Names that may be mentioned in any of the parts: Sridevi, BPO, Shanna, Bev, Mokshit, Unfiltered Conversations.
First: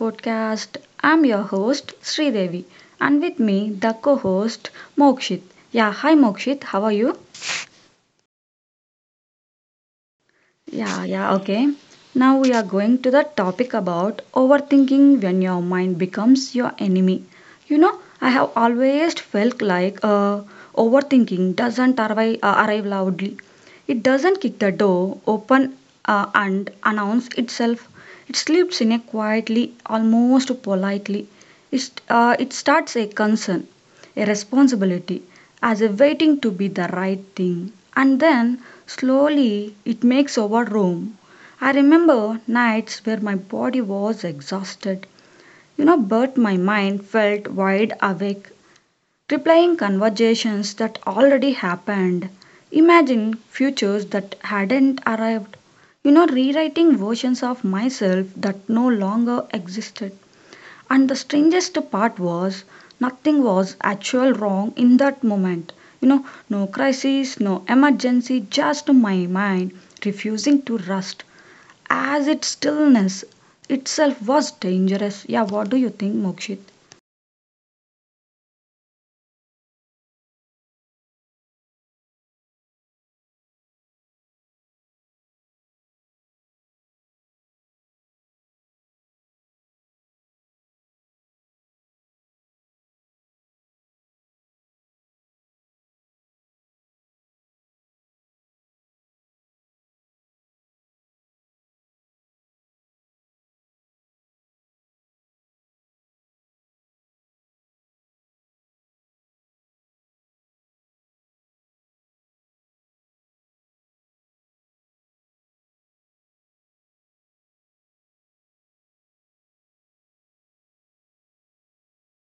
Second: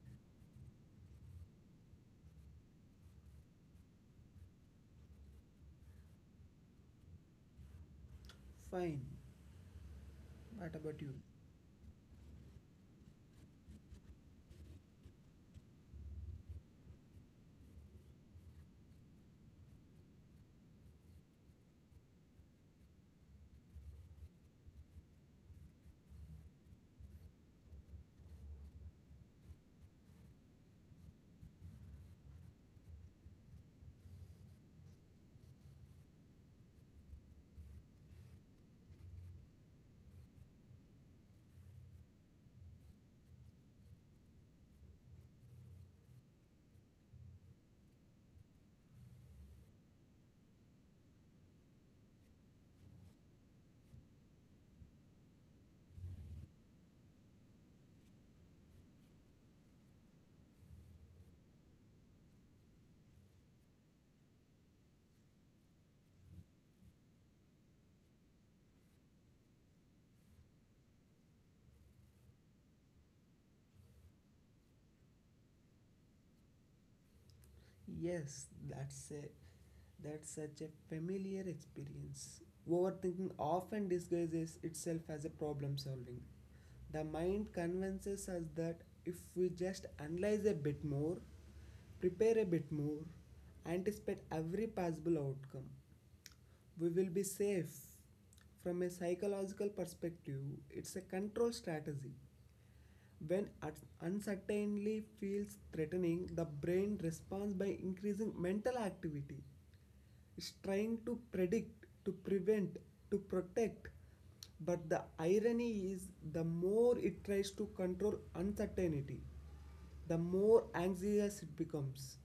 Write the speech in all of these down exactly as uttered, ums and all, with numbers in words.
podcast. I'm your host Sridevi and with me the co-host Mokshit. Yeah, hi Mokshit, how are you? Fine. What about Yeah, you? yeah, okay. Now we are going to the topic about overthinking when your mind becomes your enemy. You know, I have always felt like uh, overthinking doesn't arrive, uh, arrive loudly. It doesn't kick the door open uh, and announce itself. It sleeps in a quietly, almost politely. It, uh, it starts a concern, a responsibility, as if waiting to be the right thing. And then slowly it makes over room. I remember nights where my body was exhausted, you know, but my mind felt wide awake, replaying conversations that already happened, imagine futures that hadn't arrived, you know, rewriting versions of myself that no longer existed. And the strangest part was, nothing was actual wrong in that moment. You know, no crisis, no emergency, just my mind refusing to rest, as its stillness itself was dangerous. Yeah, what do you think, Mokshit? Yes, that's a that's such a familiar experience. Overthinking often disguises itself as a problem solving. The mind convinces us that if we just analyze a bit more, prepare a bit more, anticipate every possible outcome, we will be safe. From a psychological perspective, it's a control strategy. When uncertainty feels threatening, the brain responds by increasing mental activity. It's trying to predict, to prevent, to protect. But the irony is, the more it tries to control uncertainty, the more anxious it becomes.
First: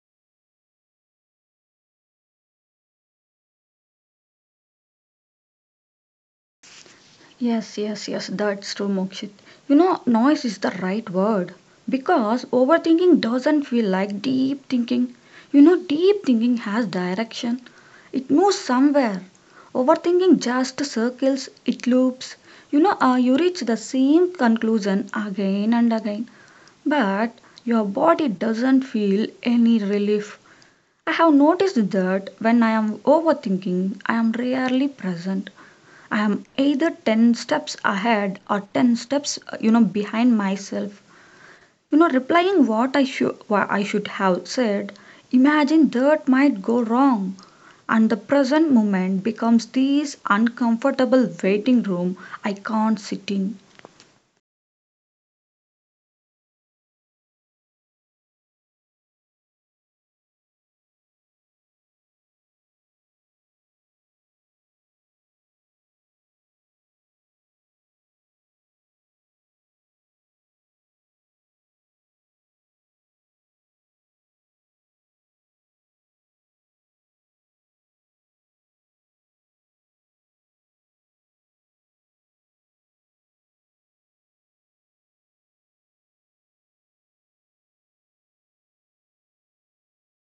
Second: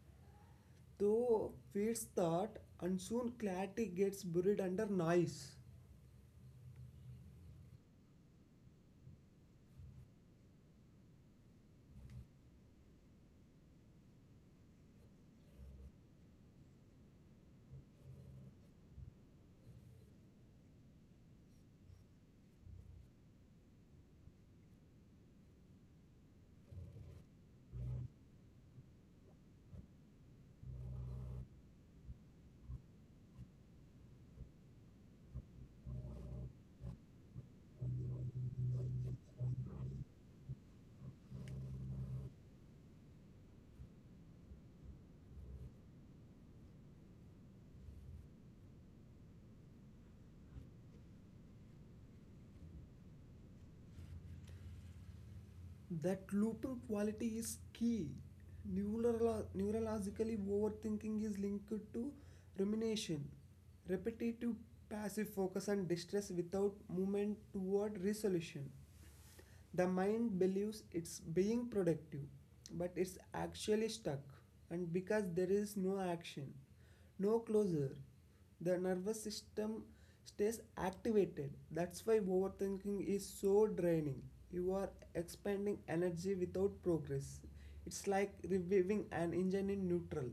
Though feeds thought, and soon clarity gets buried under noise. Yes, yes, yes, that's true, Mokshit. You know, noise is the right word because overthinking doesn't feel like deep thinking. You know, deep thinking has direction, it moves somewhere. Overthinking just circles, it loops. You know, uh, you reach the same conclusion again and again, but your body doesn't feel any relief. I have noticed that when I am overthinking, I am rarely present. I am either ten steps ahead or ten steps, you know, behind myself, you know, replying what i should what i should have said, imagine that might go wrong, and the present moment becomes this uncomfortable waiting room I can't sit in. That looping quality is key. Neurolo- neurologically, overthinking is linked to rumination, repetitive passive focus, and distress without movement toward resolution. The mind believes it's being productive, but it's actually stuck, and because there is no action, no closure, the nervous system stays activated. That's why overthinking is so draining. You are expending energy without progress. It's like reviving an engine in neutral.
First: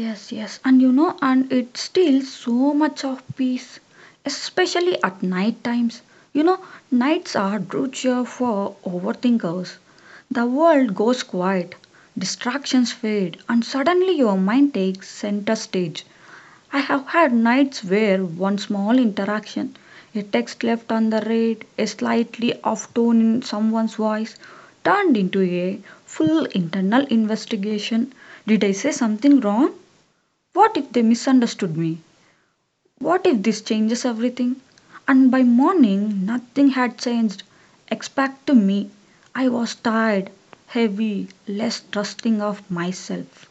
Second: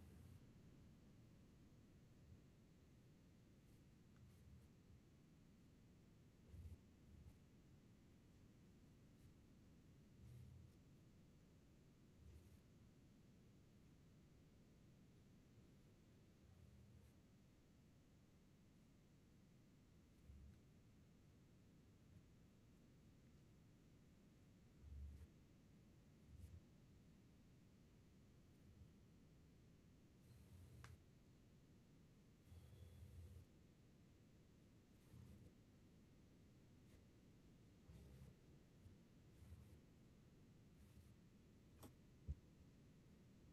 Yes, yes, and you know, and it steals so much of peace, especially at night times. You know, nights are brutal for overthinkers. The world goes quiet, distractions fade, and suddenly your mind takes center stage. I have had nights where one small interaction, a text left on the read, a slightly off tone in someone's voice, turned into a full internal investigation. Did I say something wrong? What if they misunderstood me? What if this changes everything? And by morning nothing had changed except to me. I was tired, heavy, less trusting of myself.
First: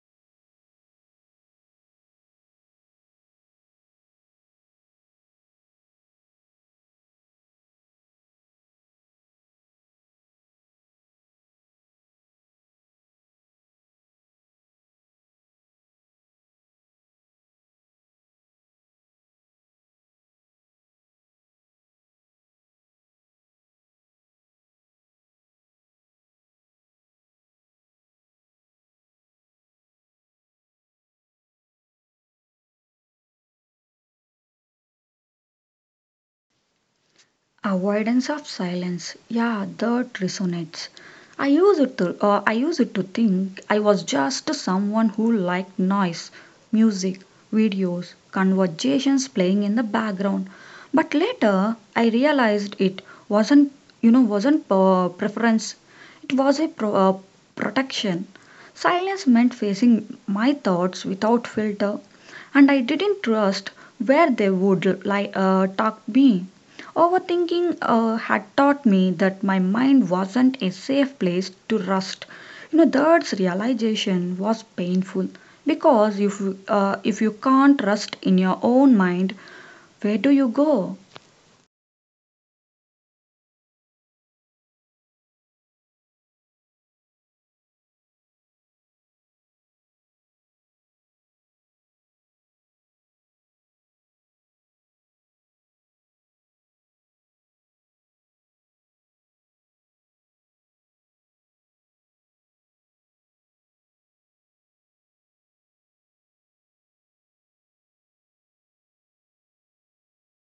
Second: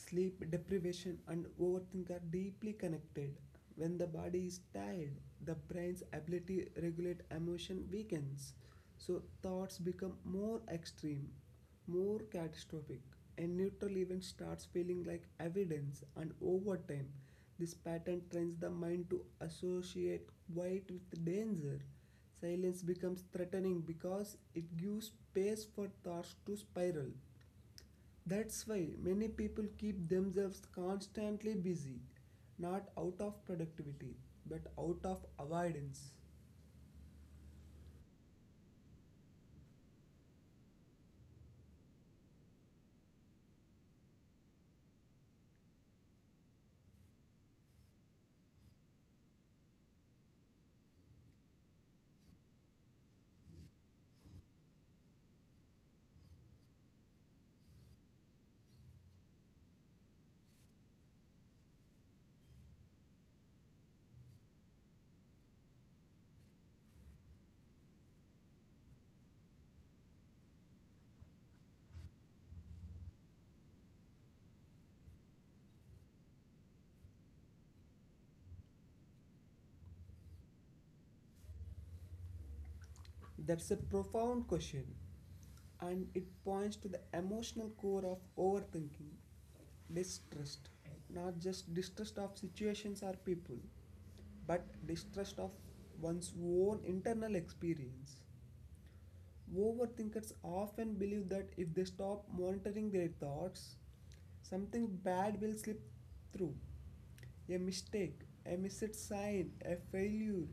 Sleep deprivation and overthink are deeply connected. When the body is tired, the brain's ability to regulate emotion weakens. So thoughts become more extreme, more catastrophic. A neutral event starts feeling like evidence, and over time this pattern trains the mind to associate quiet with danger. Silence becomes threatening because it gives space for thoughts to spiral. That's why many people keep themselves constantly busy, not out of productivity, but out of avoidance. Avoidance of silence. Yeah, that resonates. I used it to uh, I used it to think I was just someone who liked noise, music, videos, conversations playing in the background. But later I realized it wasn't, you know wasn't uh, preference. It was a pro- uh, protection. Silence meant facing my thoughts without filter, and I didn't trust where they would like uh, talk me. Overthinking uh, had taught me that my mind wasn't a safe place to rest. You know, that realization was painful because if uh, if you can't rest in your own mind, where do you go? That's a profound question, and it points to the emotional core of overthinking distrust, not just distrust of situations or people, but distrust of one's own internal experience. Overthinkers often believe that if they stop monitoring their thoughts, something bad will slip through. A mistake, a missed sign, a failure.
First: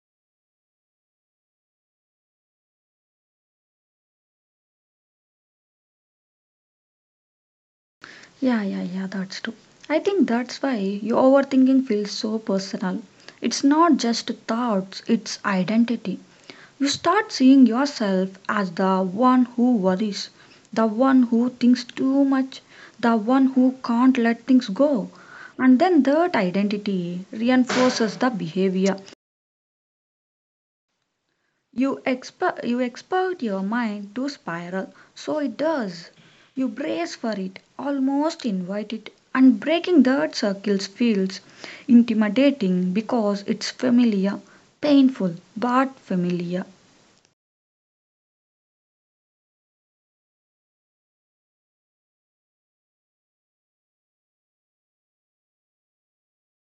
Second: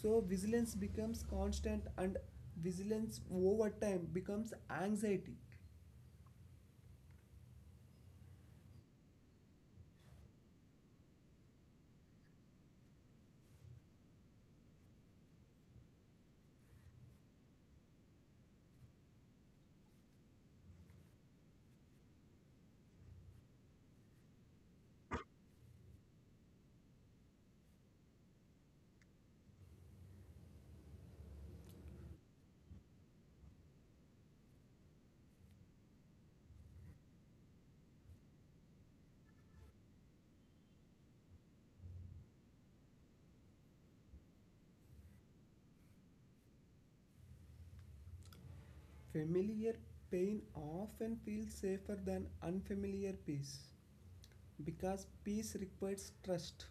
So, vigilance becomes constant, and vigilance over time becomes anxiety. Yeah, yeah, yeah, that's true. I think that's why your overthinking feels so personal. It's not just thoughts, it's identity. You start seeing yourself as the one who worries, the one who thinks too much, the one who can't let things go. And then that identity reinforces the behavior. You expect you expect your mind to spiral, so it does. You brace for it, almost invite it, and breaking that circle feels intimidating because it's familiar, painful, but familiar. Familiar pain often feels safer than unfamiliar peace because peace requires trust.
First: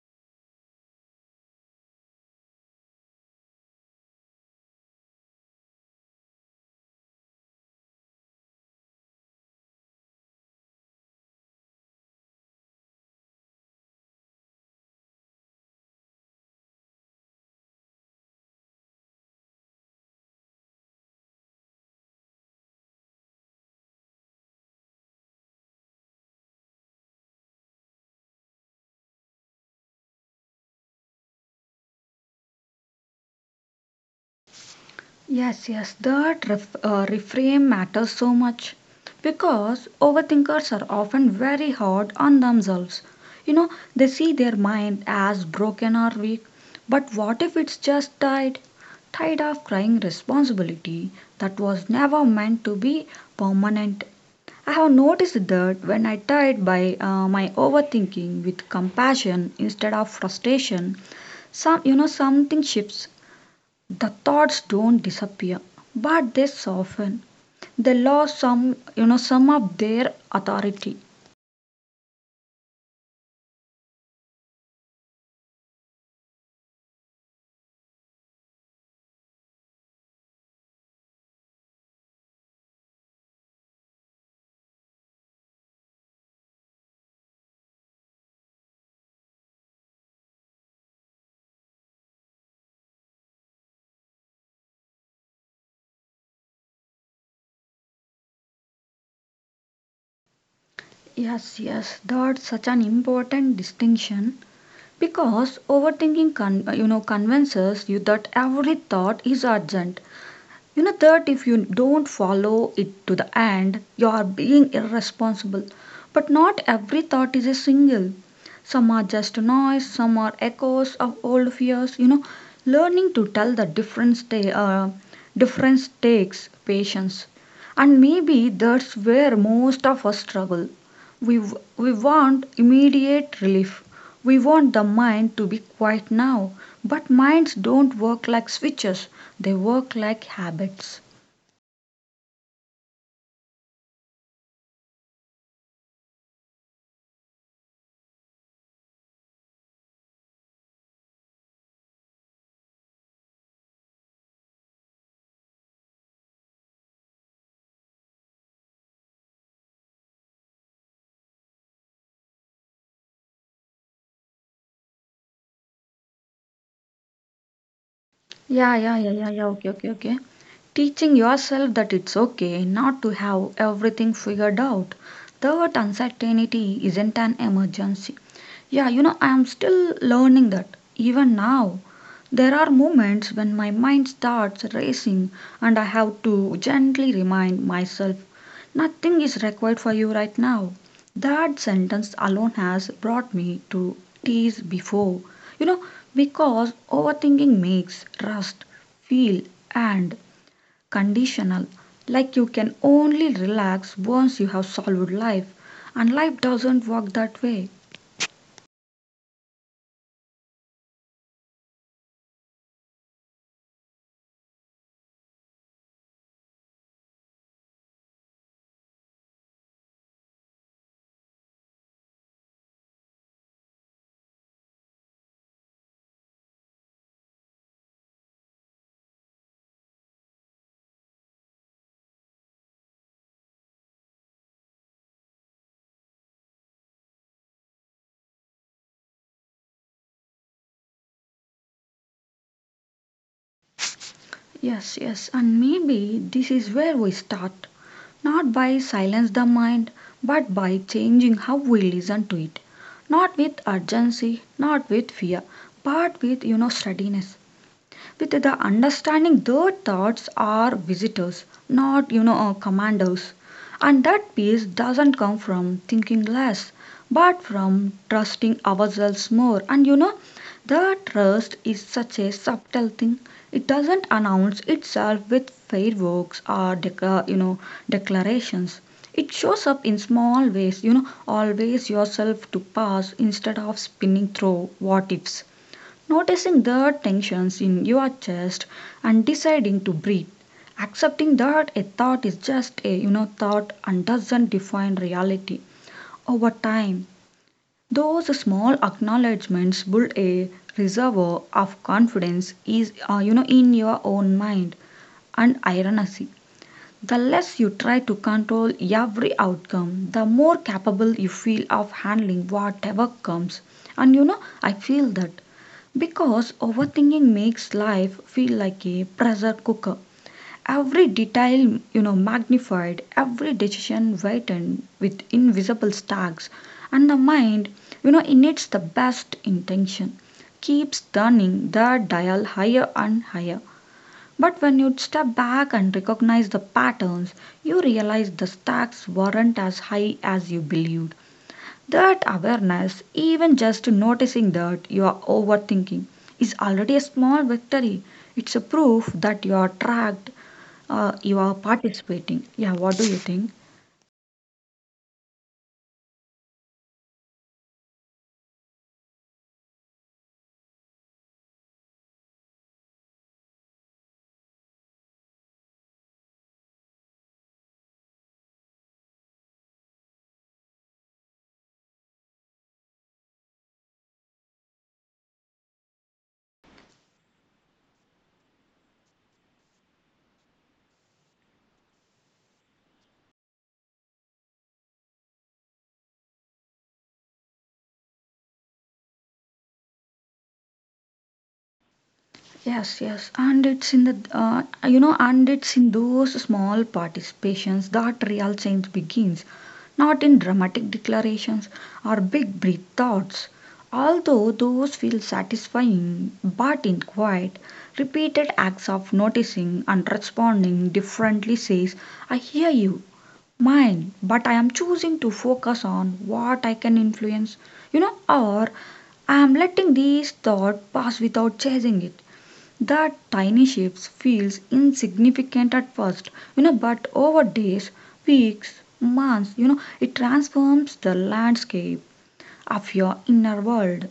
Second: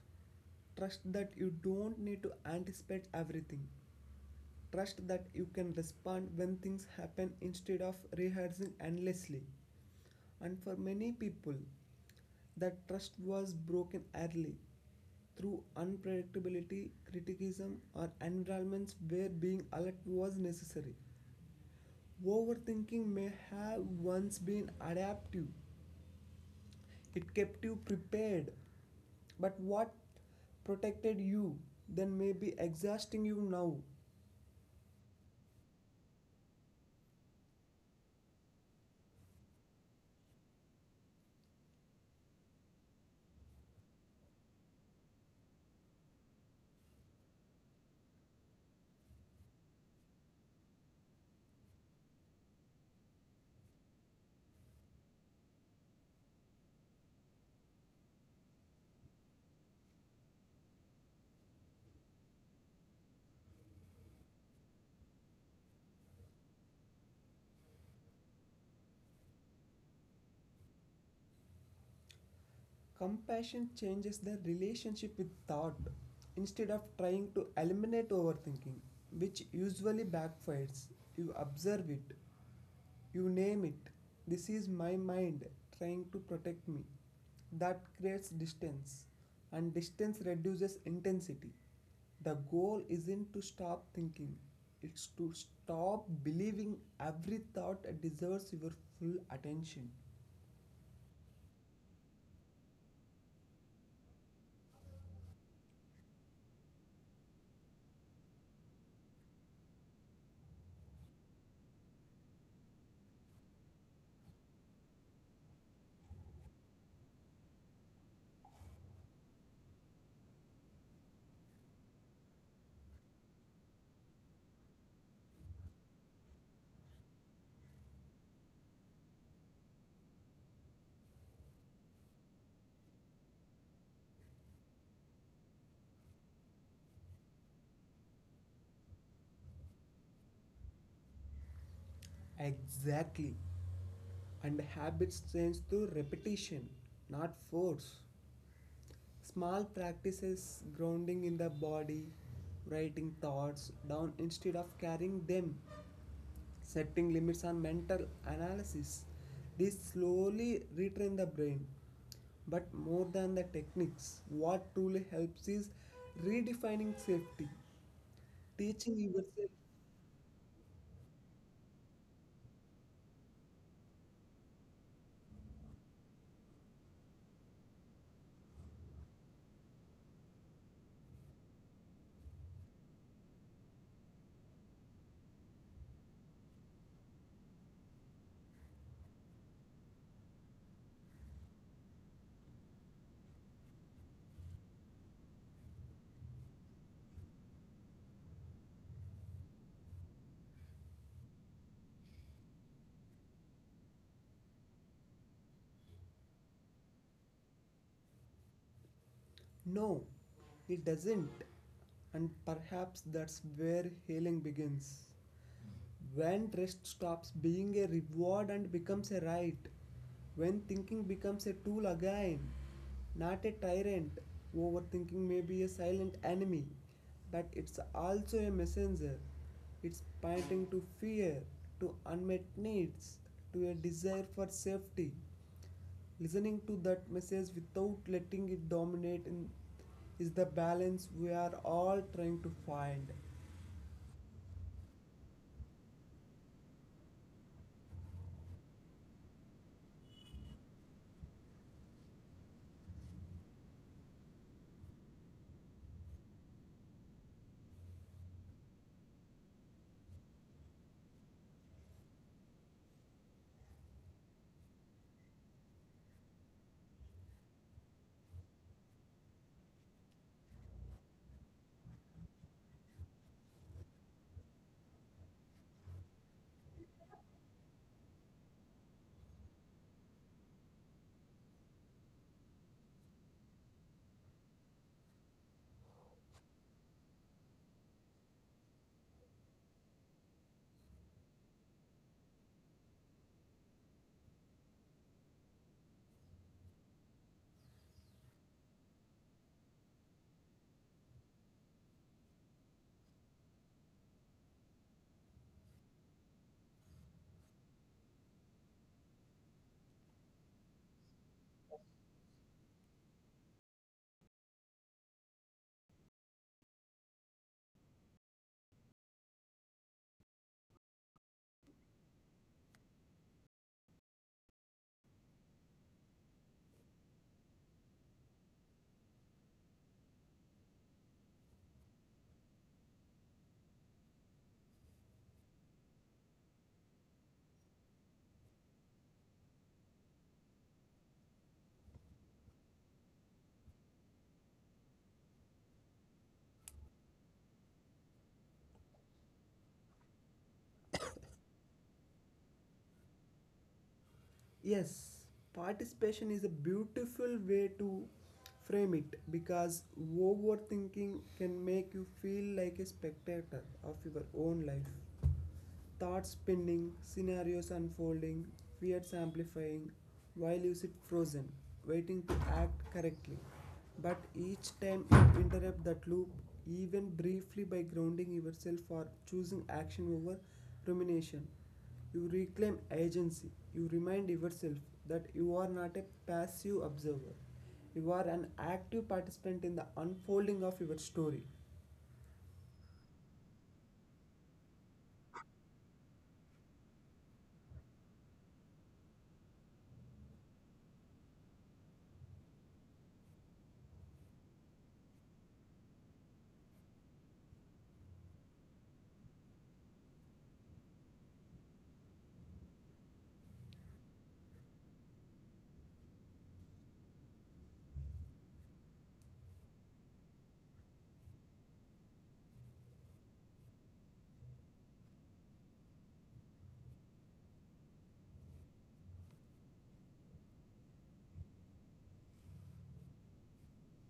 Trust that you don't need to anticipate everything. Trust that you can respond when things happen instead of rehearsing endlessly. And for many people, that trust was broken early through unpredictability, criticism, or environments where being alert was necessary. Overthinking may have once been adaptive, it kept you prepared, but what protected you then may be exhausting you now. Yes, yes, that ref, uh, reframe matters so much because overthinkers are often very hard on themselves. You know, they see their mind as broken or weak, but what if it's just tired? Tired of crying responsibility that was never meant to be permanent. I have noticed that when I tired by uh, my overthinking with compassion instead of frustration, some you know something shifts. The thoughts don't disappear, but they soften. They lost some you know some of their authority. Compassion changes the relationship with thought. Instead of trying to eliminate overthinking, which usually backfires, you observe it, you name it. This is my mind trying to protect me. That creates distance, and distance reduces intensity. The goal isn't to stop thinking, it's to stop believing every thought deserves your full attention. Yes, yes, that's such an important distinction because overthinking con- you know convinces you that every thought is urgent. You know, that if you don't follow it to the end, you are being irresponsible. But not every thought is a single. Some are just noise, some are echoes of old fears. You know, learning to tell the difference, ta- uh, difference takes patience. And maybe that's where most of us struggle. We, we want immediate relief, we want the mind to be quiet now, but minds don't work like switches. They work like habits. Exactly. And habits change through repetition, not force. Small practices, grounding in the body, writing thoughts down instead of carrying them, setting limits on mental analysis. These slowly retrain the brain. But more than the techniques, what truly helps is redefining safety, Yeah, teaching yeah, yeah, yourself. yeah, yeah. Okay, okay, okay. Teaching yourself that it's okay not to have everything figured out. That uncertainty isn't an emergency. Yeah, you know, I am still learning that. Even now, there are moments when my mind starts racing and I have to gently remind myself, nothing is required for you right now. That sentence alone has brought me to tears before. You know, because overthinking makes rust, feel, and conditional. Like you can only relax once you have solved life, and life doesn't work that way. No, it doesn't, and perhaps that's where healing begins. When rest stops being a reward and becomes a right. When thinking becomes a tool again, not a tyrant. Overthinking may be a silent enemy, but it's also a messenger. It's pointing to fear, to unmet needs, to a desire for safety. Listening to that message without letting it dominate in, is the balance we are all trying to find. Yes, yes, and maybe this is where we start. Not by silence the mind, but by changing how we listen to it. Not with urgency, not with fear, but with, you know, steadiness, with the understanding their thoughts are visitors, not, you know uh, commanders. And that peace doesn't come from thinking less, but from trusting ourselves more. And you know, the trust is such a subtle thing. It doesn't announce itself with fireworks or deca- you know declarations. It shows up in small ways. You know, always yourself to pass instead of spinning through what ifs. Noticing the tensions in your chest and deciding to breathe. Accepting that a thought is just a, you know, thought and doesn't define reality. Over time, those small acknowledgments build a reservoir of confidence is uh, you know, in your own mind, and ironically the less you try to control every outcome, the more capable you feel of handling whatever comes. And you know, I feel that because overthinking makes life feel like a pressure cooker. Every detail, you know, magnified, every decision weighted with invisible stacks, and the mind, you know, in its the best intention, keeps turning the dial higher and higher. But when you step back and recognize the patterns, you realize the stacks weren't as high as you believed. That awareness, even just noticing that you are overthinking, is already a small victory. It's a proof that you are tracked, uh, you are participating. Yeah, what do you think? Yes, participation is a beautiful way to frame it because overthinking can make you feel like a spectator of your own life. Thoughts spinning, scenarios unfolding, fears amplifying, while you sit frozen, waiting to act correctly. But each time you interrupt that loop, even briefly by grounding yourself or choosing action over rumination, you reclaim agency. You remind yourself that you are not a passive observer, you are an active participant in the unfolding of your story. Yes, yes, and it's in the uh, you know, and it's in those small participations that real change begins, not in dramatic declarations or big breath thoughts. Although those feel satisfying, but in quiet, repeated acts of noticing and responding differently says, "I hear you, mine, but I am choosing to focus on what I can influence," you know, or I am letting these thought pass without chasing it. That tiny ship feels insignificant at first, you know, but over days, weeks, months, you know, it transforms the landscape of your inner world.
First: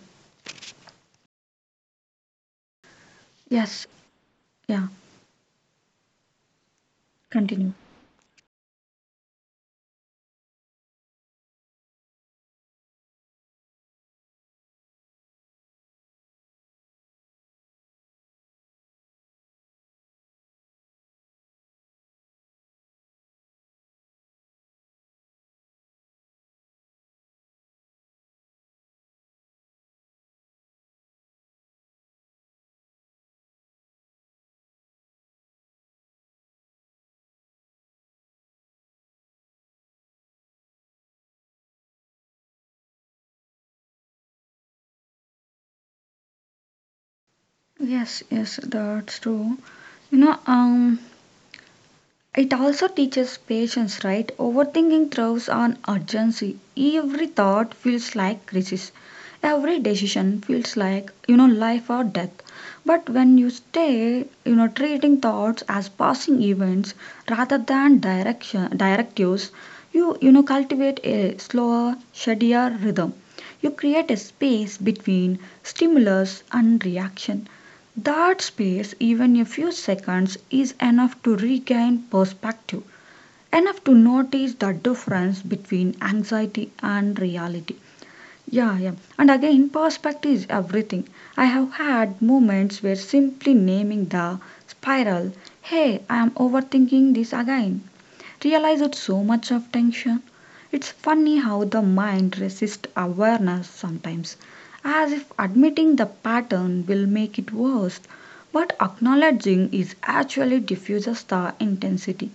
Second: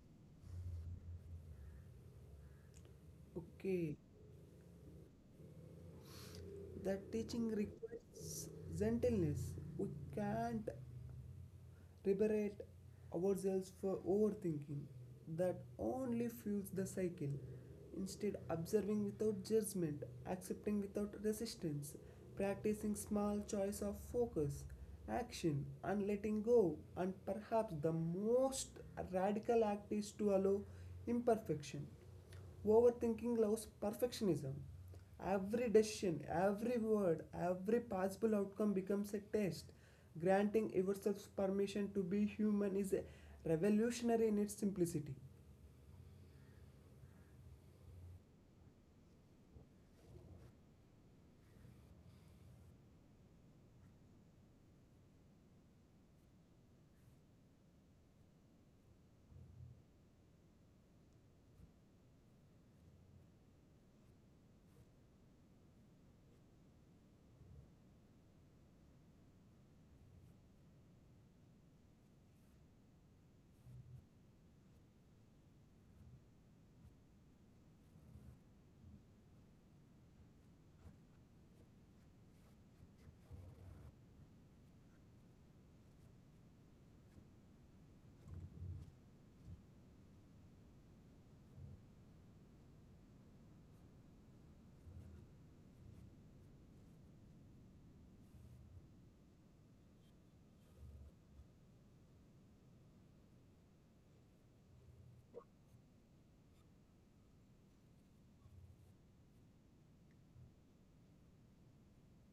Yes. Okay. Yeah, That teaching continue. requires gentleness. We can't liberate ourselves for overthinking. That only fuels the cycle. Instead, observing without judgment, accepting without resistance, practicing small choice of focus, action, and letting go. And perhaps the most radical act is to allow imperfection. Overthinking loves perfectionism. Every decision, every word, every possible outcome becomes a test. Granting yourself permission to be human is revolutionary in its simplicity. Yes, yes, that's true. you know um It also teaches patience, right? Overthinking thrives on urgency. Every thought feels like crisis. Every decision feels like, you know, life or death. But when you stay, you know, treating thoughts as passing events rather than direction, directives, you, you know, cultivate a slower, steadier rhythm. You create a space between stimulus and reaction. That space, even a few seconds, is enough to regain perspective, enough to notice the difference between anxiety and reality. Yeah, yeah. And again, perspective is everything. I have had moments where simply naming the spiral, hey, I am overthinking this again, realize it's so much of tension. It's funny how the mind resists awareness sometimes, as if admitting the pattern will make it worse, but acknowledging is actually diffuses the intensity.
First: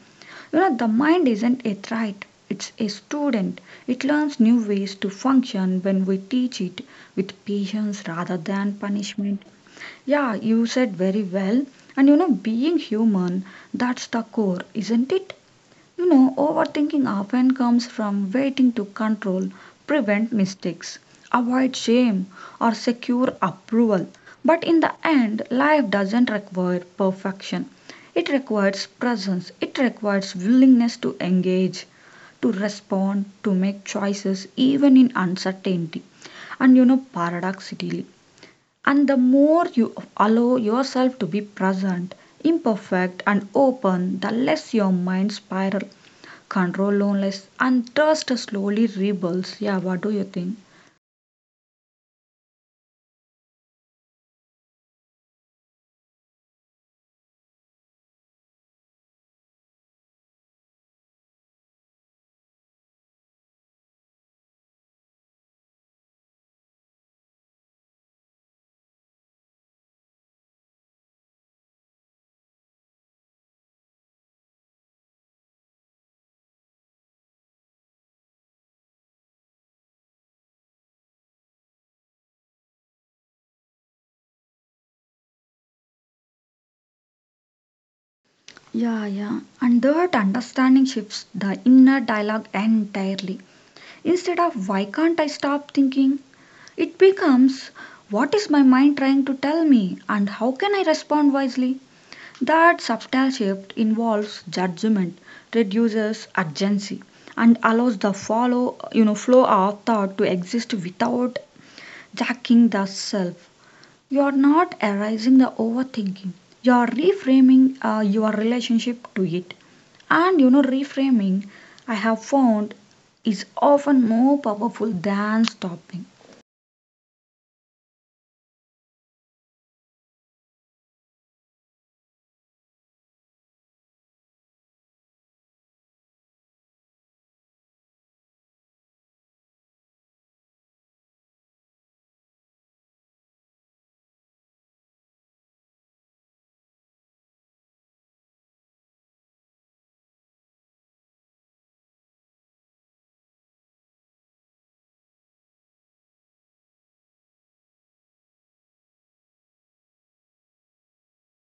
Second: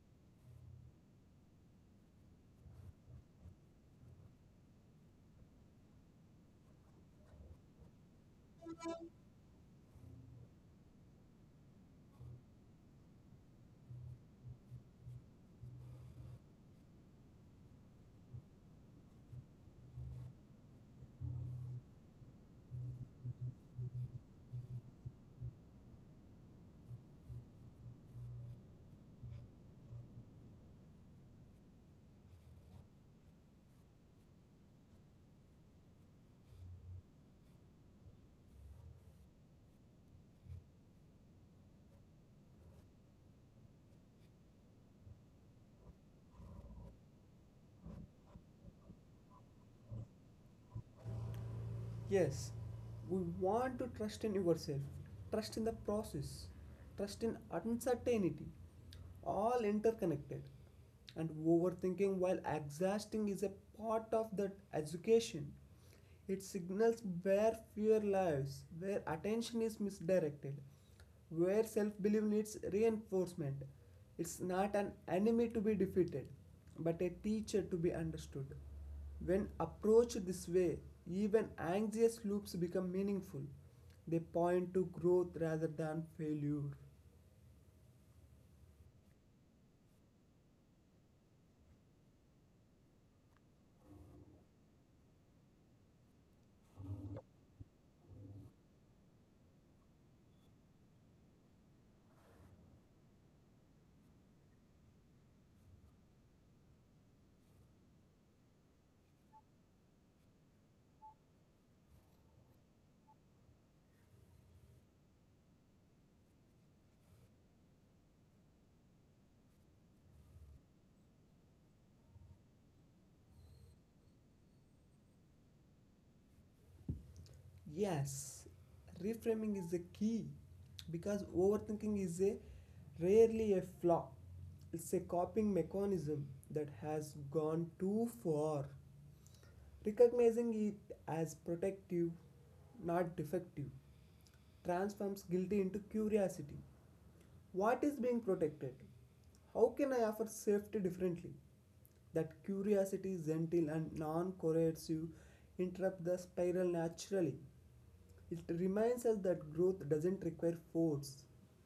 You know, the mind isn't a threat, it's a student. It learns new ways to function when we teach it with patience rather than punishment. Yeah, you said very well. And you know, being human, that's the core, isn't it? You know, overthinking often comes from waiting to control, prevent mistakes, avoid shame, or secure approval. But in the end, life doesn't require perfection. It requires presence, it requires willingness to engage, to respond, to make choices even in uncertainty. And you know, paradoxically, and the more you allow yourself to be present, imperfect, and open, the less your mind spiral. Control loneliness and thirst slowly rebuilds. Yeah, what do you think? Yes, we want to trust in yourself, trust in the process, trust in uncertainty, all interconnected. And overthinking while exhausting is a part of that education. It signals where fear lies, where attention is misdirected, where self belief needs reinforcement. It's not an enemy to be defeated, but a teacher to be understood. When approached this way, even anxious loops become meaningful. They point to growth rather than failure. Yeah, yeah. And that understanding shifts the inner dialogue entirely. Instead of why can't I stop thinking, it becomes what is my mind trying to tell me and how can I respond wisely? That subtle shift involves judgment, reduces urgency, and allows the follow you know flow of thought to exist without jacking the self. You are not arising the overthinking. You are reframing uh, your relationship to it. And you know, reframing, I have found, is often more powerful than stopping. Yes, reframing is the key because overthinking is a rarely a flaw. It's a coping mechanism that has gone too far. Recognizing it as protective, not defective, transforms guilt into curiosity. What is being protected? How can I offer safety differently? That curiosity, gentle and non coercive, interrupts the spiral naturally. It reminds us that growth doesn't require force,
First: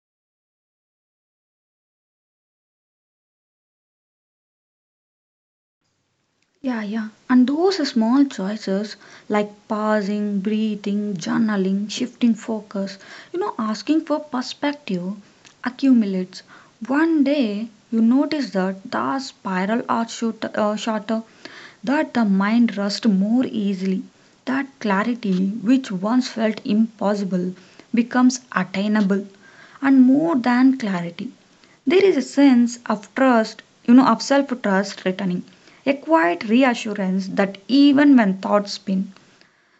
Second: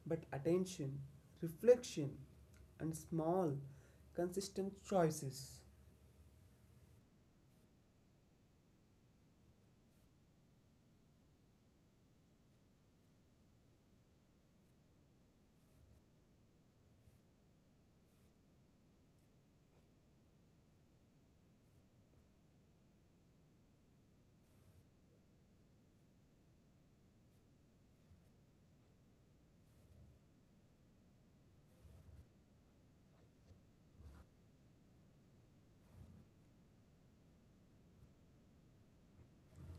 but attention, reflection, and small, consistent choices. Yeah, yeah. And those small choices like pausing, breathing, journaling, shifting focus, you know, asking for perspective accumulates. One day you notice that the spiral are shoot, uh, shorter, that the mind rusts more easily, that clarity which once felt impossible becomes attainable, and more than clarity there is a sense of trust, you know, of self trust returning, a quiet reassurance that even when thoughts spin,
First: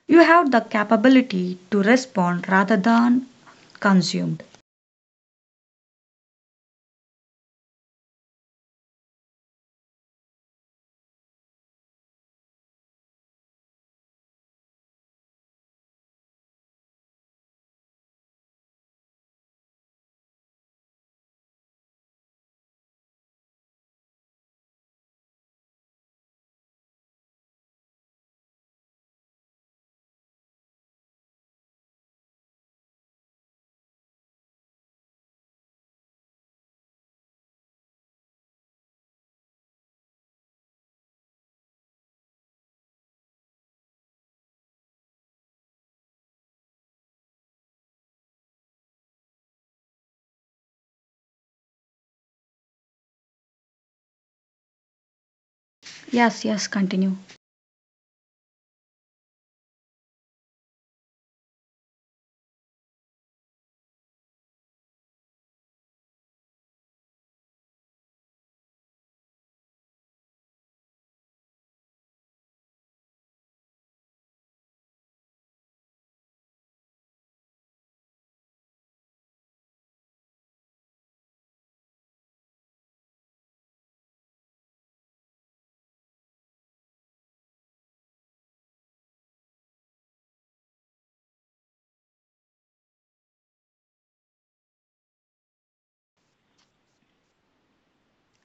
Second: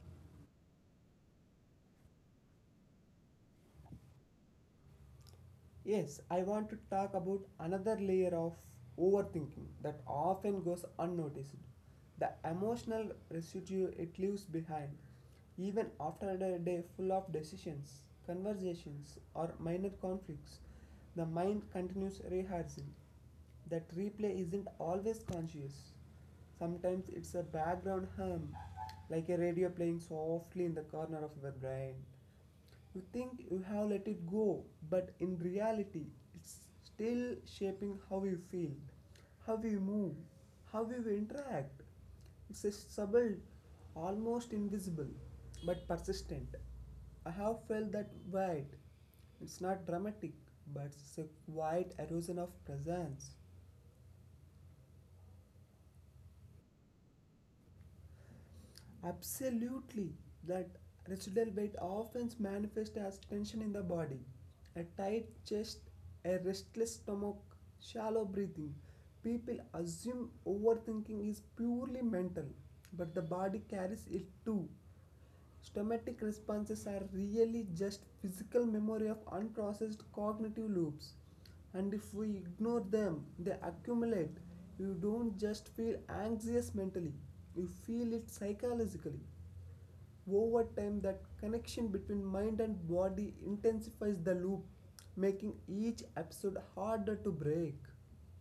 you have the capability to respond rather than consumed. Yes, I want to talk about another layer of overthinking that often goes unnoticed, the emotional residue it leaves behind, even after a day full of decisions, conversations, or minor conflicts. The mind continues rehearsing. That replay isn't always conscious. Sometimes it's a background hum, like a radio playing softly in the corner of the brain. You think you have let it go, but in reality, it's still shaping how you feel, how you move, how you interact. It's a subtle, almost invisible, but persistent. I have felt that weight. It's not dramatic, but it's a quiet erosion of presence. Yes, yes, continue. Absolutely. That residual weight often manifests as tension in the body, a tight chest, a restless stomach, shallow breathing. People assume overthinking is purely mental, but the body carries it too. Stomatic responses are really just physical memory of unprocessed cognitive loops, and if we ignore them, they accumulate. You don't just feel anxious mentally, you feel it psychologically. Over time, that connection between mind and body intensifies the loop, making each episode harder to break.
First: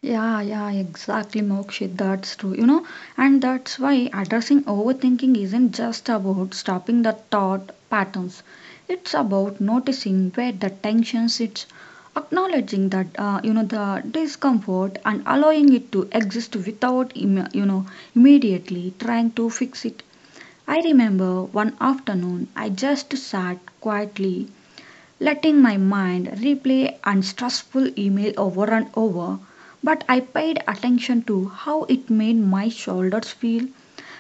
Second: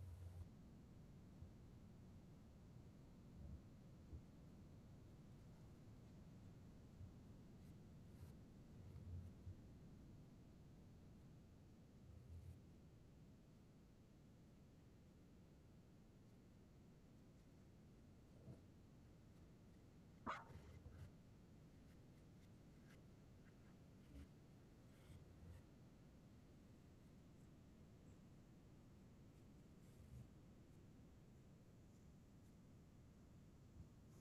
Yeah, yeah, exactly, Mokshit. That's true, you know, and that's why addressing overthinking isn't just about stopping the thought patterns. It's about noticing where the tension sits, acknowledging that uh, you know the discomfort and allowing it to exist without im- you know immediately trying to fix it. I remember one afternoon I just sat quietly letting my mind replay unstressful email over and over, but I paid attention to how it made my shoulders feel.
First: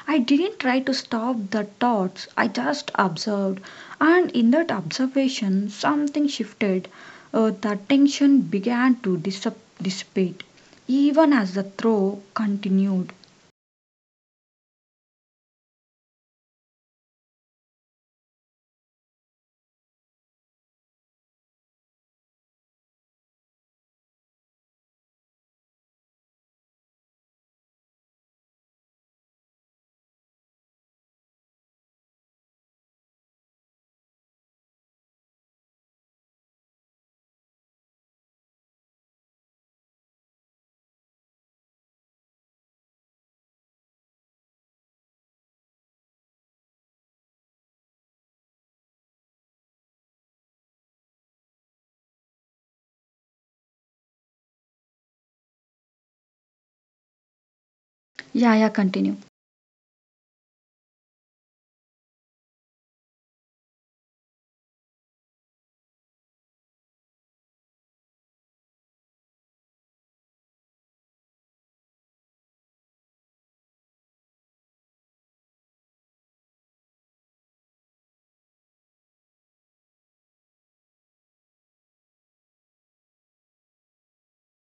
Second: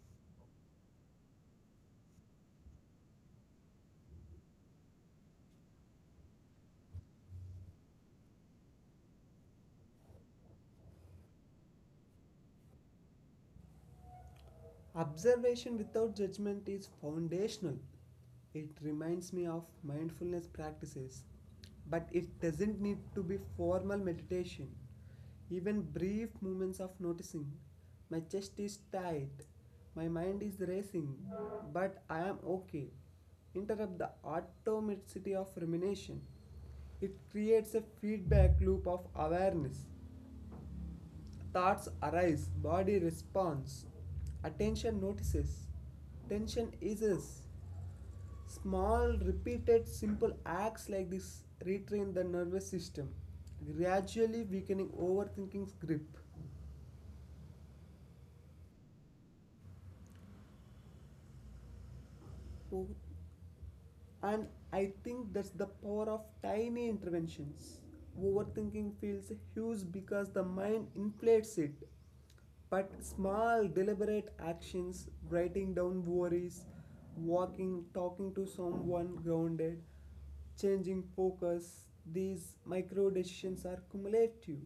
I didn't try to stop the thoughts, I just observed, and in that observation, something shifted. Uh, the tension began to dis- dissipate, even as the throw continued. Observation without judgment is foundational. It reminds me of mindfulness practices, but it doesn't need to be formal meditation. Even brief moments of noticing my chest is tight, my mind is racing, but I am okay. Interrupt the automaticity of rumination. It creates a feedback loop of awareness. Thoughts arise, body responds, attention notices, tension eases. Small, repeated, simple acts like this retrain the nervous system, gradually weakening overthinking's grip. Yeah, yeah, continue. Oh, and I think that's the power of tiny interventions. Overthinking feels huge because the mind inflates it. But small, deliberate actions, writing down worries, walking, talking to someone grounded, changing focus, these micro decisions are cumulative.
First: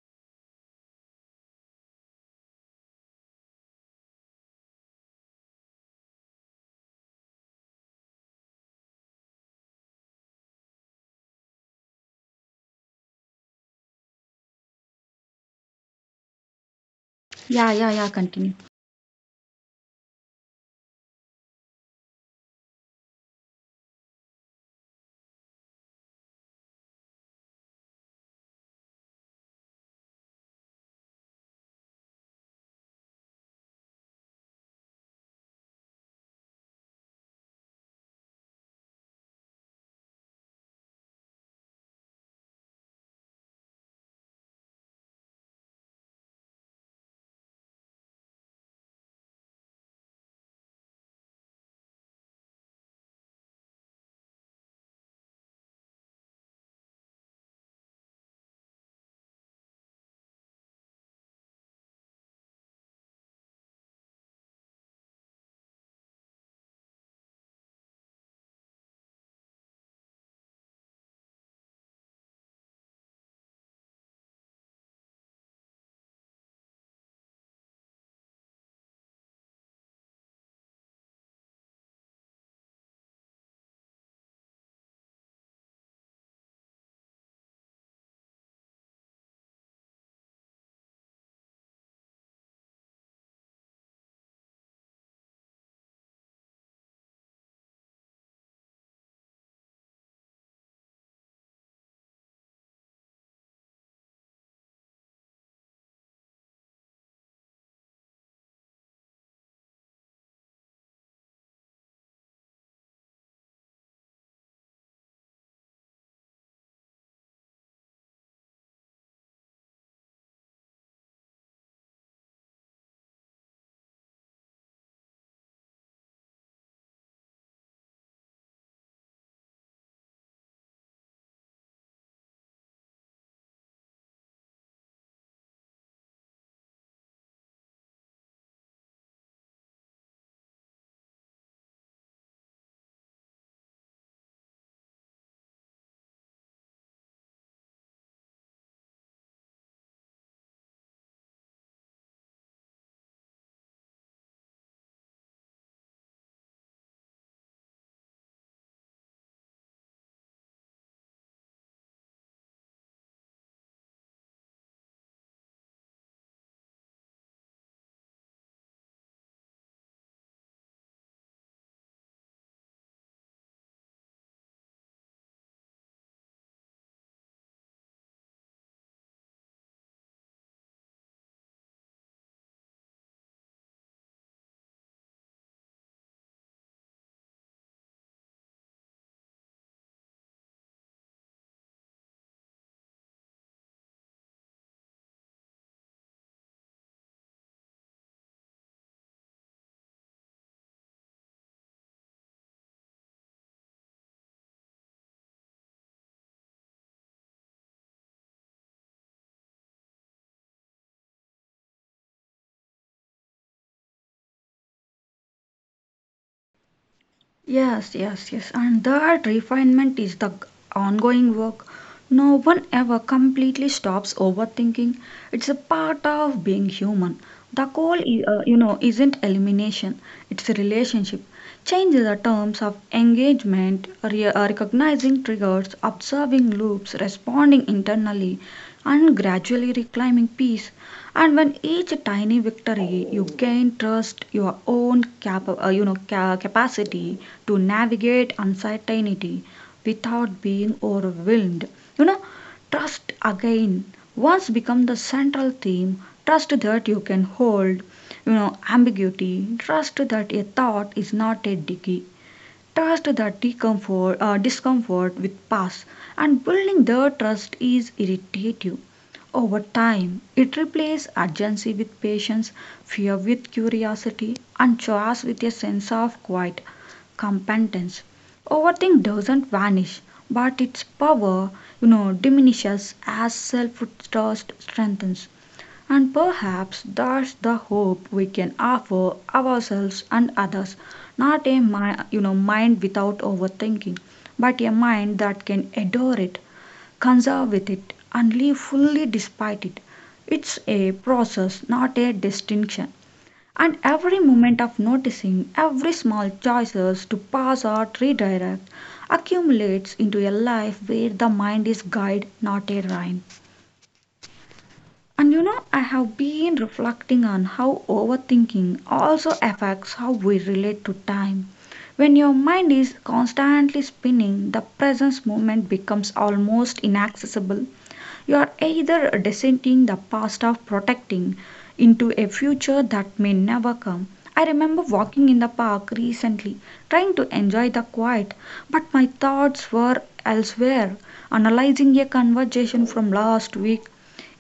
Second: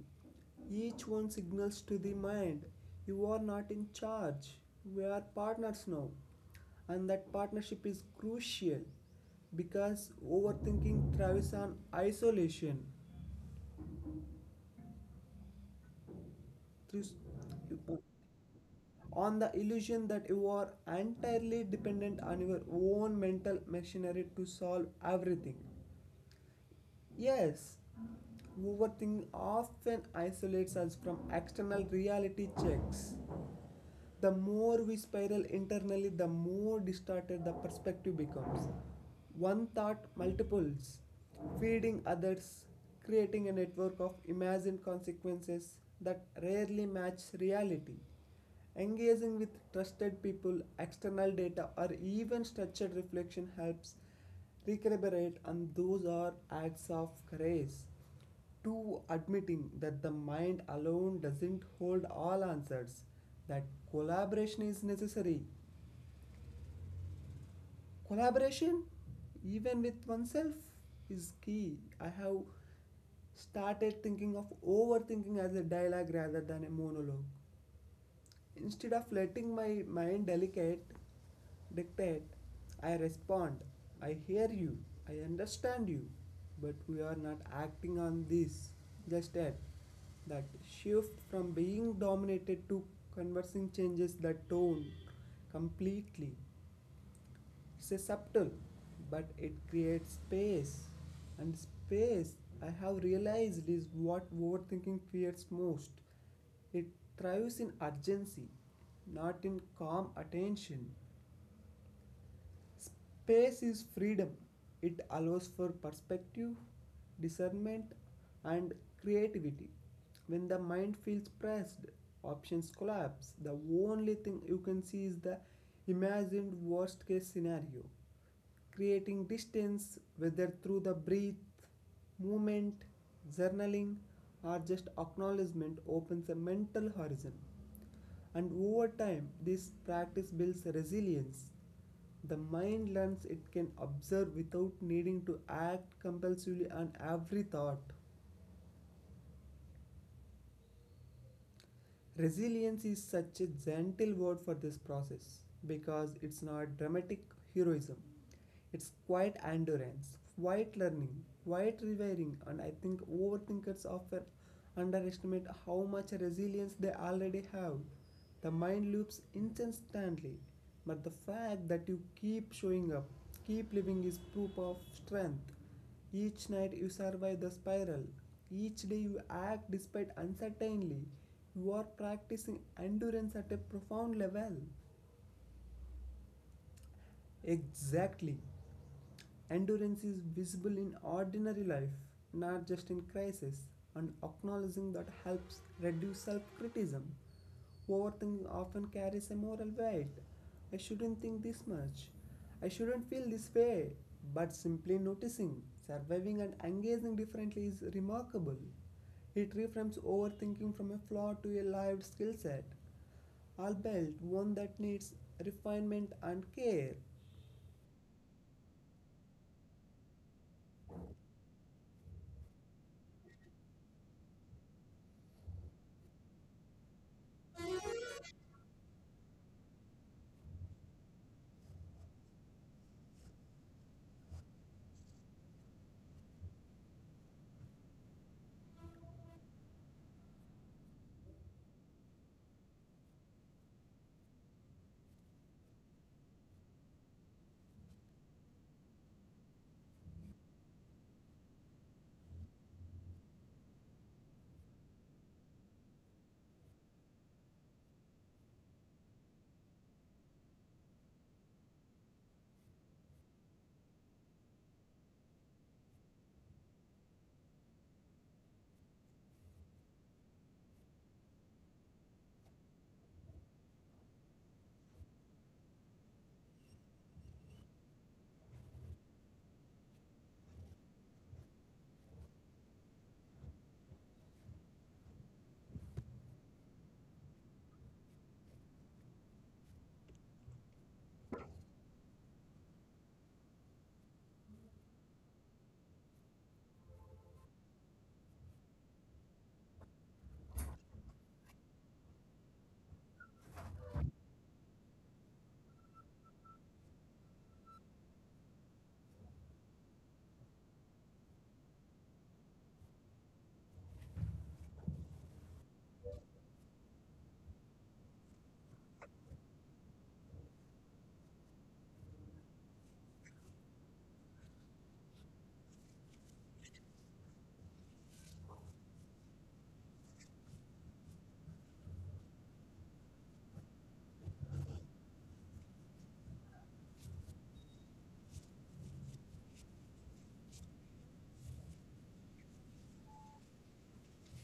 Each one signals to the mind, you are not in charge, we are partners now, and that partnership is crucial because overthinking thrives on isolation, thrives Yeah, yeah, yeah, continue. on the illusion that you are entirely dependent on your own mental machinery to solve everything. Yes, overthinking often isolates us from external reality checks. The more we spiral internally, the more distorted the perspective becomes. One thought multiples, feeding others, creating a network of imagined consequences that rarely match reality. Engaging with trusted people, external data, or even structured reflection helps recuperate, and those are acts of grace to admitting that the mind alone doesn't hold all answers, that collaboration is necessary. Collaboration, even with oneself, is key. I have started thinking of overthinking as a dialogue rather than a monologue. Instead of letting my mind delicate dictate, I respond. I hear you. I understand you. But we are not acting on this. Just that. That shift from being dominated to conversing changes the tone completely. It's a subtle, but it creates space. And space, I have realized, is what overthinking fears most. It thrives in urgency, not in calm attention. Space is freedom. It allows for perspective, discernment, and creativity. When the mind feels pressed, options collapse. The only thing you can see is the imagined worst case scenario. Creating distance, whether through the breath, movement, journaling, or just acknowledgement, opens a mental horizon. And over time, this practice builds resilience. The mind learns it can observe without needing to act compulsively on every thought. Resilience is such a gentle word for this process because it's not dramatic heroism. It's quiet endurance, quiet learning, quiet rewiring, and I think overthinkers often underestimate how much resilience they already have. The mind loops incessantly, but the fact that you keep showing up, keep living is proof of strength. Each night you survive the spiral. Each day you act despite uncertainty. You are practicing endurance at a profound level. Exactly. Endurance is visible in ordinary life, not just in crisis, and acknowledging that helps reduce self criticism. Overthinking often carries a moral weight. I shouldn't think this much. I shouldn't feel this way. But simply noticing, surviving, and engaging differently is remarkable. It reframes overthinking from a flaw to a lived skill set, albeit one that needs refinement and care. Yes, yes, yes. And that refinement is the ongoing work. No one ever completely stops overthinking. It's a part of being human. The goal, i- uh, you know, isn't elimination. It's a relationship. Change the terms of engagement, re- uh, recognizing triggers, observing loops, responding internally, and gradually reclaiming peace. And when each tiny victory you gain trust your own cap- uh, you know ca- capacity to navigate uncertainty without being overwhelmed. You know, trust again once become the central theme. Trust that you can hold, you know, ambiguity. Trust that a thought is not a dicky, trust that discomfort, uh, discomfort with pass, and building the trust is irritative. Over time, it replaces urgency with patience, fear with curiosity, and choice with a sense of quiet competence. Overthink doesn't vanish, but its power, you know, diminishes as self-trust strengthens. And perhaps that's the hope we can offer ourselves and others, not a mi- you know mind without overthinking, but a mind that can adore it, conserve with it, and live fully despite it. It's a process, not a distinction. And every moment of noticing, every small choices to pass or redirect accumulates into a life where the mind is guide, not a rhyme. And you know, I have been reflecting on how overthinking also affects how we relate to time. When your mind is constantly spinning, the present moment becomes almost inaccessible. You are either descending the past of protecting into a future that may never come. I remember walking in the park recently, trying to enjoy the quiet, but my thoughts were elsewhere, analyzing a conversation from last week,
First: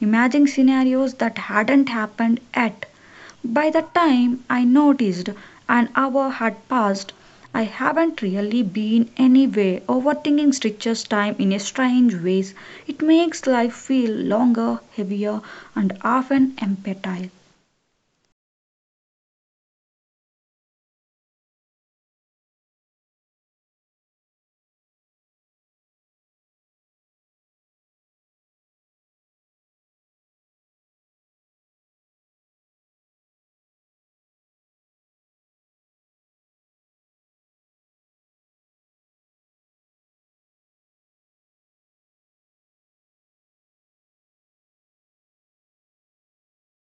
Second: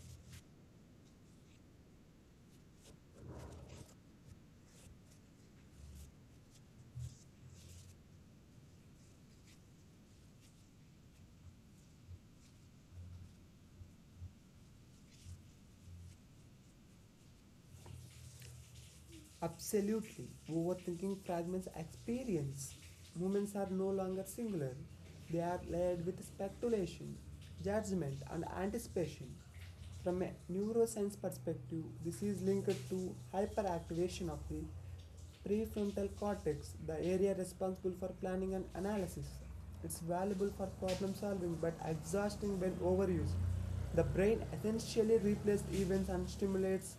imagining scenarios that hadn't happened yet. By the time I noticed an hour had passed, I haven't really been anywhere. Overthinking stretches time in a strange ways. It makes life feel longer, heavier, and often empty. Absolutely. Overthinking fragments experience. Moments are no longer singular, they are layered with speculation, judgment, and anticipation. From a neuroscience perspective, this is linked to hyperactivation of the prefrontal cortex, the area responsible for planning and analysis. It's valuable for problem solving but exhausting when overused. The brain essentially replaces events and stimulates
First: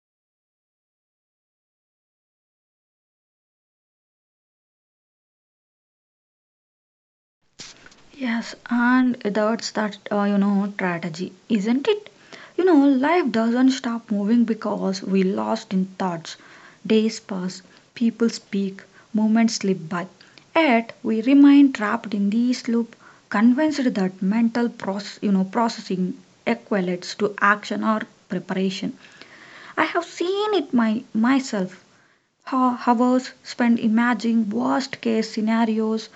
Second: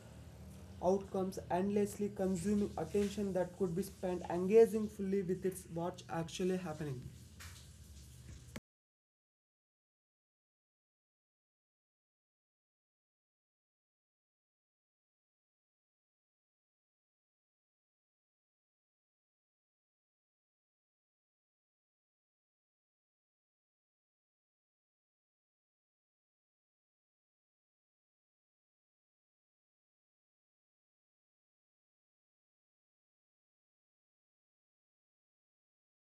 outcomes, endlessly consuming attention that could be spent engaging fully with its what's actually happening. Yes, and that's that, uh, you know, strategy, isn't it? You know, life doesn't stop moving because we lost in thoughts. Days pass, people speak, moments slip by. Yet we remain trapped in this loop, convinced that mental process, you know, processing equates to action or preparation. I have seen it my myself. Ho- Hours spent imagining worst case scenarios,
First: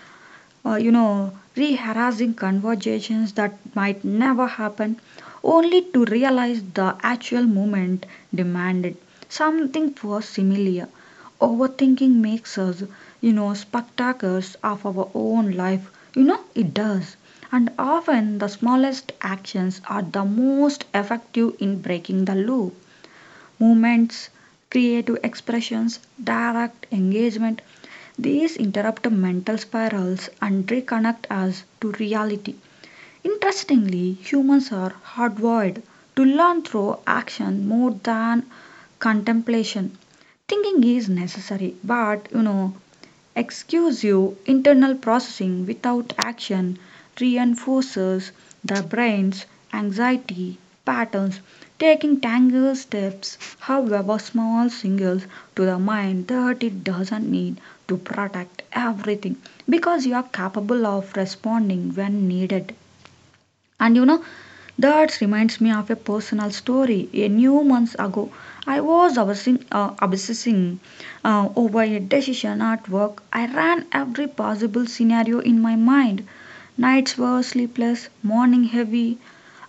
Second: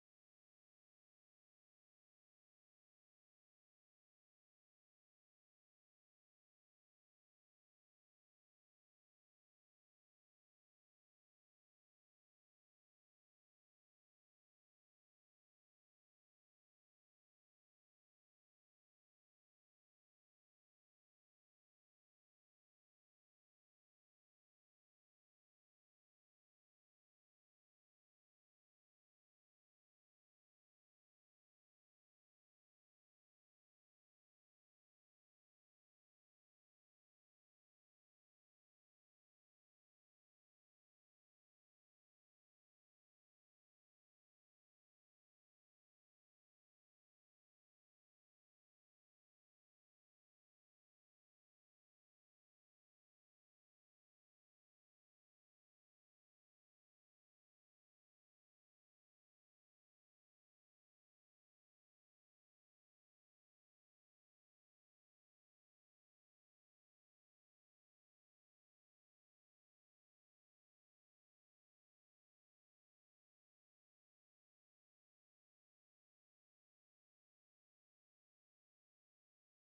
uh, you know, reharassing conversations that might never happen, only to realize the actual moment demanded something far similar. Overthinking makes us, you know, spectators of our own life. You know, it does. And often the smallest actions are the most effective in breaking the loop movements, creative expressions, direct engagement. These interrupt mental spirals and reconnect us to reality. Interestingly, humans are hardwired to learn through action more than contemplation. Thinking is necessary, but you know, exclusive internal processing without action reinforces the brain's anxiety patterns. Taking tangible steps, however small, signals to the mind that it doesn't need to protect everything because you are capable of responding when needed. And you know, that reminds me of a personal story. A few months ago, I was obsessing, uh, obsessing uh, over a decision at work. I ran every possible scenario in my mind. Nights were sleepless, morning heavy,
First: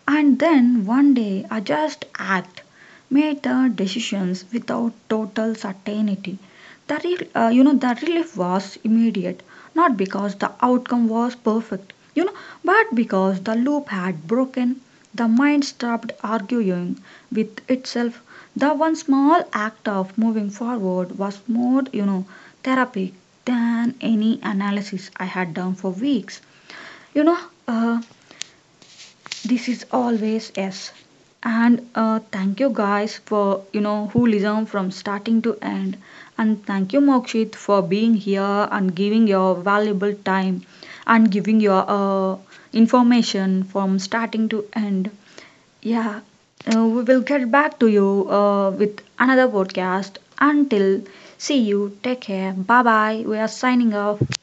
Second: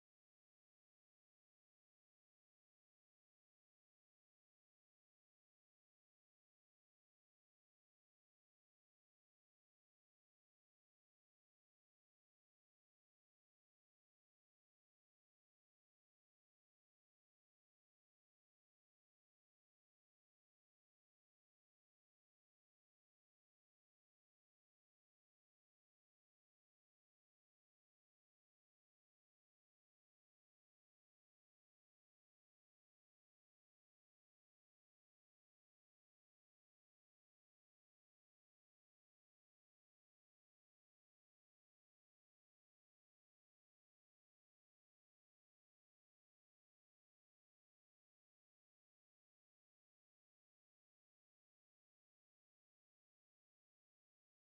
and then one day I just act, made the decisions without total certainty. The re- uh, you know the relief was immediate, not because the outcome was perfect, you know, but because the loop had broken. The mind stopped arguing with itself. The one small act of moving forward was more, you know, therapy than any analysis I had done for weeks. You know, uh, this is always yes. And uh, thank you guys for you know who listen from starting to end. And thank you Mokshit for being here and giving your valuable time and giving your uh, information from starting to end. Yeah, uh, we will get back to you uh, with another podcast. Until see you, take care. Bye bye. We are signing off.